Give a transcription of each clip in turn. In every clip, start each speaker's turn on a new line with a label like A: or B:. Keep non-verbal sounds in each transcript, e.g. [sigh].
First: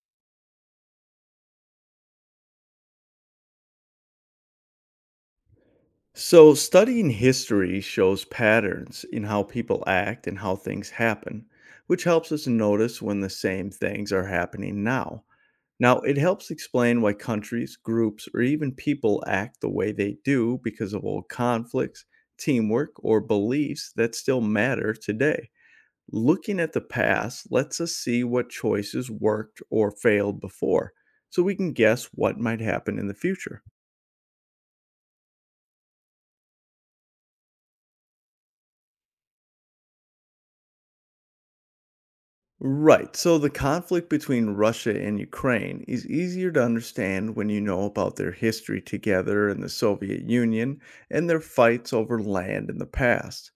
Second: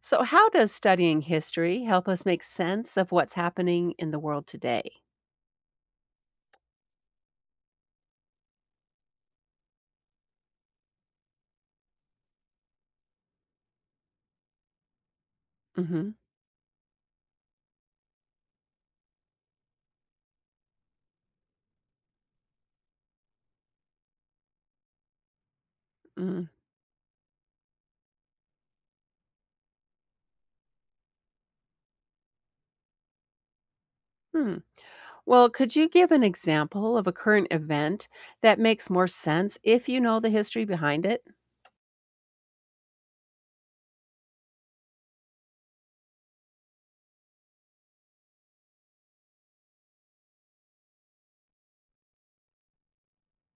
A: So, how does studying history help us make sense of what's happening in the world today?
B: So, studying history shows patterns in how people act and how things happen, which helps us notice when the same things are happening now. Now,
A: Hmm.
B: it helps explain why countries, groups, or even people act the way they do because of old conflicts, teamwork, or beliefs that still matter today.
A: Hmm.
B: Looking at the past lets us see what choices worked or failed before, so we can guess what might happen in the future.
A: Well, could you give an example of a current event that makes more sense if you know the history behind it?
B: Right. So the conflict between Russia and Ukraine is easier to understand when you know about their history together in the Soviet Union and their fights over land in the past.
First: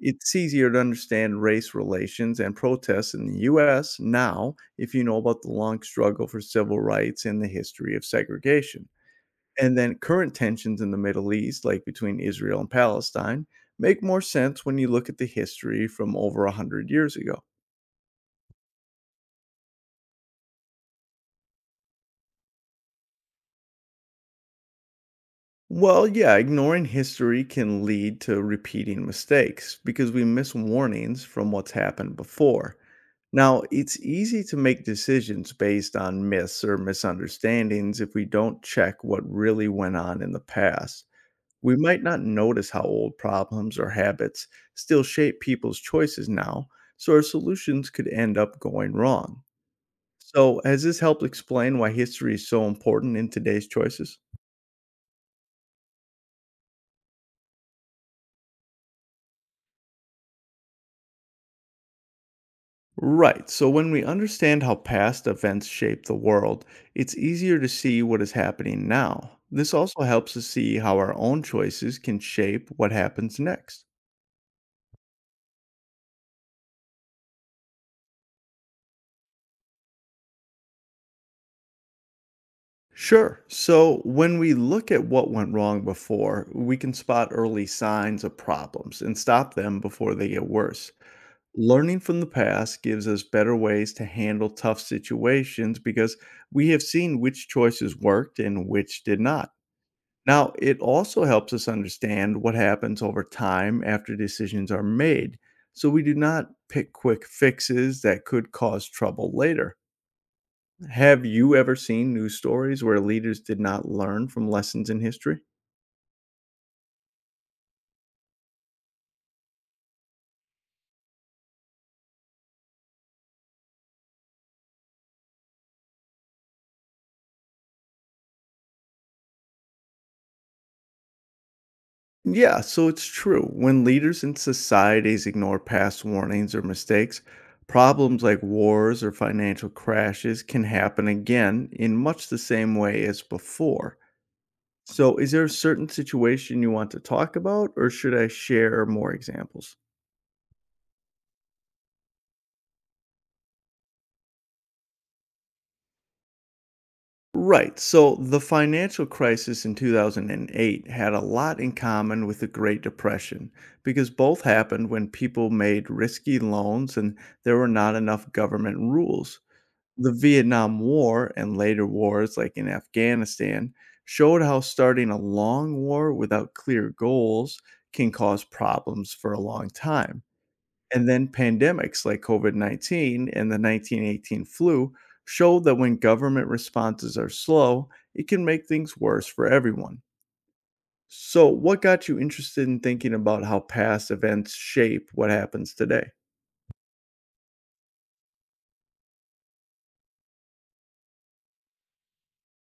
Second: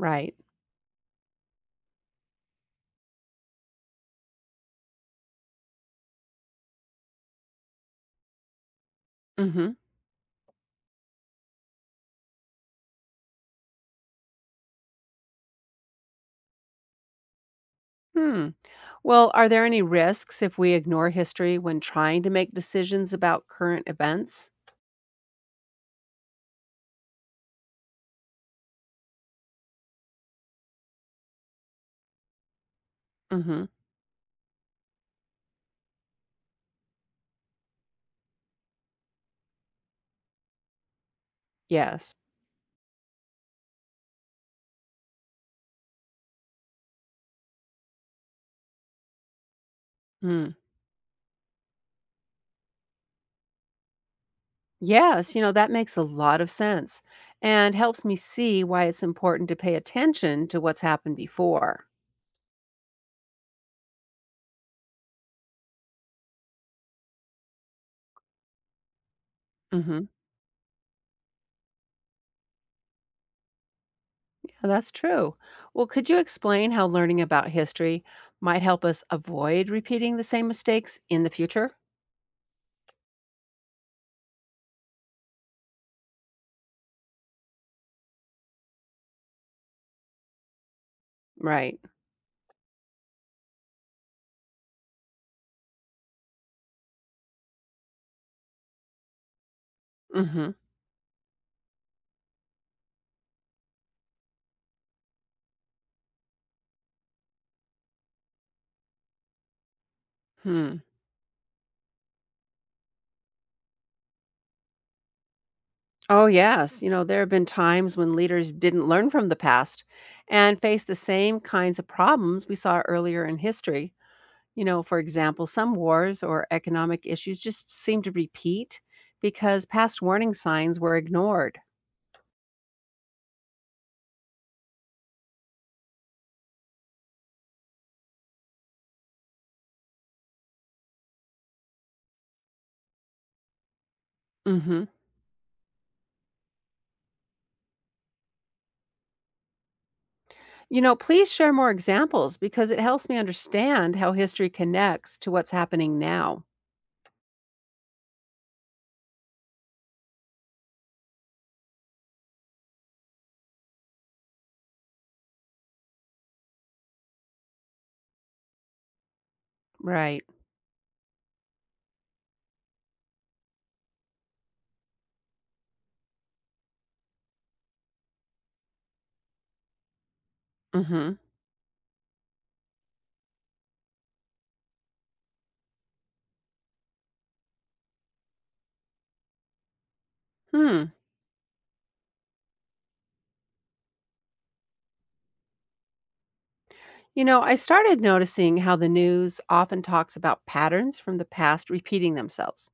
B: It's easier to understand race relations and protests in the US now if you know about the long struggle for civil rights and the history of segregation. And
A: Hmm.
B: then current tensions in the Middle East, like between Israel and Palestine, make more sense when you look at the history from over 100 years ago.
A: Hmm. Well, are there any risks if we ignore history when trying to make decisions about current events?
B: Well, yeah, ignoring history can lead to repeating mistakes because we miss warnings from what's happened before. Now,
A: Hmm.
B: it's easy to make decisions based on myths or misunderstandings if we don't check what really went on in the past. We might
A: Yes.
B: not notice how old problems or habits still shape people's choices now, so our solutions could end up going wrong.
A: Hmm.
B: So, has this helped explain why history is so important in today's choices?
A: Yes, that makes a lot of sense and helps me see why it's important to pay attention to what's happened before.
B: Right. So when we understand how past events shape the world, it's easier to see what is happening now. This also
A: Mhm.
B: helps us see how our own choices can shape what happens next.
A: Yeah, that's true. Well, could you explain how learning about history might help us avoid repeating the same mistakes in the future?
B: Sure. So when we look at what went wrong before, we can spot early signs of problems and stop them before they get worse.
A: Right.
B: Learning from the past gives us better ways to handle tough situations because we have seen which choices worked and which did not.
A: Hmm.
B: Now, it also helps us understand what happens over time after decisions are made, so we do not pick quick fixes that could cause trouble later.
A: Hmm.
B: Have you ever seen news stories where leaders did not learn from lessons in history?
A: Oh, yes. There have been times when leaders didn't learn from the past and faced the same kinds of problems we saw earlier in history. For example, some wars or economic issues just seem to repeat because past warning signs were ignored.
B: Yeah, so it's true. When leaders and societies ignore past warnings or mistakes, problems like wars or financial crashes can happen again in much the same way as before. So, is there a certain situation you want to talk about, or should I share more examples?
A: Please share more examples because it helps me understand how history connects to what's happening now.
B: Right. So, the financial crisis in 2008 had a lot in common with the Great Depression because both happened when people made risky loans and there were not enough government rules. The
A: Right.
B: Vietnam War and later wars, like in Afghanistan, showed how starting a long war without clear goals can cause problems for a long time. And
A: Hmm.
B: then pandemics like COVID 19 and the 1918 flu show that when government responses are slow, it can make things worse for everyone.
A: Hmm.
B: So, what got you interested in thinking about how past events shape what happens today?
A: I started noticing how the news often talks about patterns from the past repeating themselves.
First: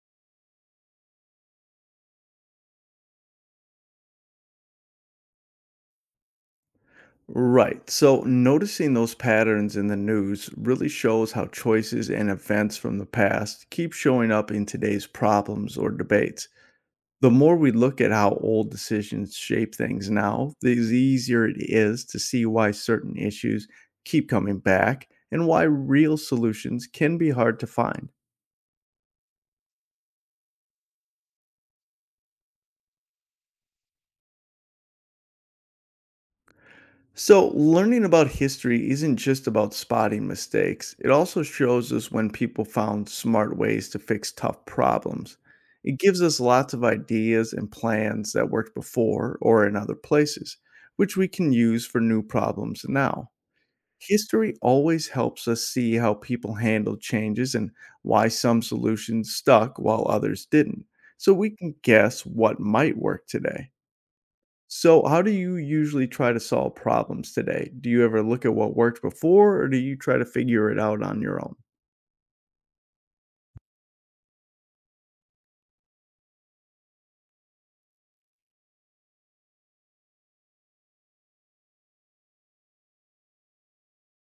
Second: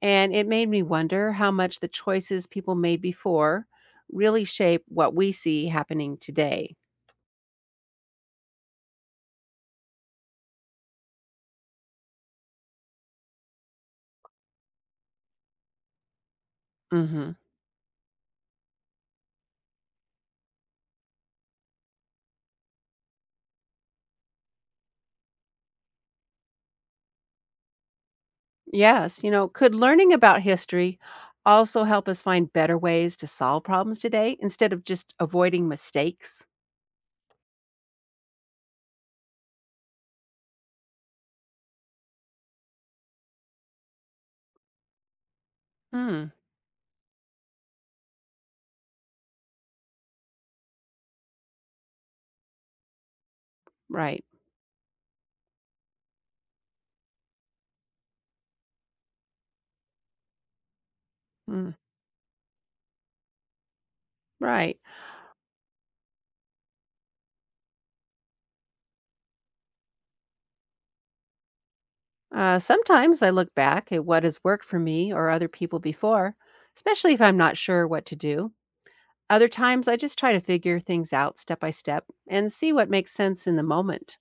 A: And it made me wonder how much the choices people made before really shape what we see happening today.
B: Right. So, noticing those patterns in the news really shows how choices and events from the past keep showing up in today's problems or debates. The
A: Hmm.
B: more we look at how old decisions shape things now, the easier it is to see why certain issues keep coming back and why real solutions can be hard to find.
A: Yes. Could learning about history also help us find better ways to solve problems today instead of just avoiding mistakes?
B: So, learning about history isn't just about spotting mistakes, it also shows us when people found smart ways to fix tough problems. It gives
A: Hmm.
B: us lots of ideas and plans that worked before or in other places, which we can use for new problems now.
A: Right.
B: History always helps us see how people handled changes and why some solutions stuck while others didn't, so we
A: Mm,
B: can guess what might work today.
A: right.
B: So, how do you usually try to solve problems today? Do you ever look at what worked before, or do you try to figure it out on your own?
A: Sometimes I look back at what has worked for me or other people before, especially if I'm not sure what to do. Other times I just try to figure things out step by step and see what makes sense in the moment.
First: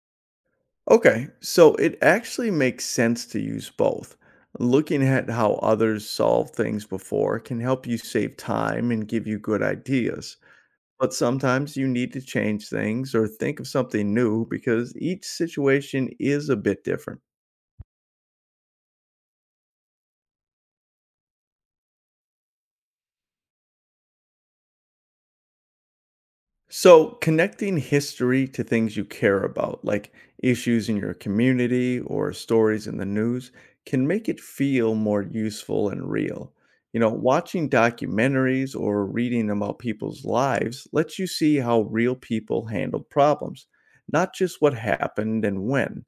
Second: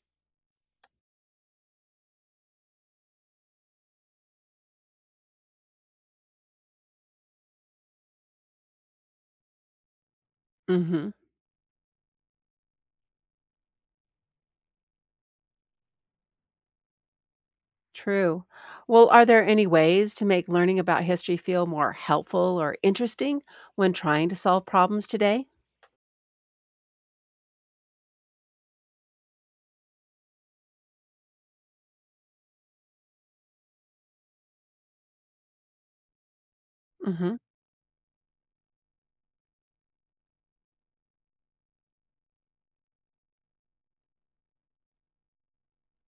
B: Okay, so it actually makes sense to use both. Looking at how others solve things before can help you save time and give you good ideas.
A: Hmm.
B: But sometimes you need to change things or think of something new because each situation is a bit different.
A: True. Well, are there any ways to make learning about history feel more helpful or interesting when trying to solve problems today?
B: So, connecting history to things you care about, like issues in your community or stories in the news, can make it feel more useful and real. You know,
A: Hmm.
B: watching documentaries or reading about people's lives lets you see how real people handled problems, not just what happened and when.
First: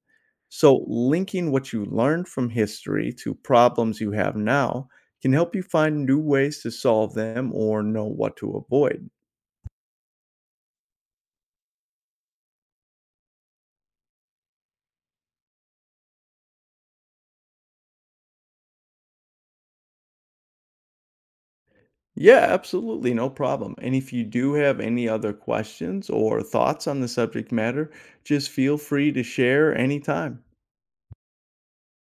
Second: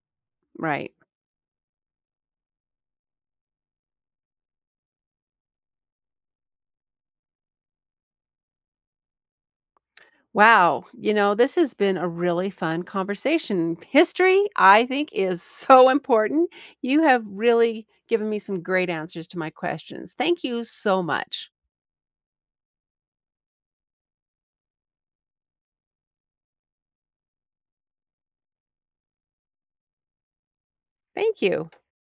B: So,
A: Right.
B: linking what you learned from history to problems you have now can help you find new ways to solve them or know what to avoid.
A: Wow. This has been a really fun conversation. History, I think, is [laughs] so important. You have really given me some great answers to my questions. Thank you so much.
B: Yeah, absolutely. No problem. And if you do have any other questions or thoughts on the subject matter, just feel free to share anytime.
A: Thank you.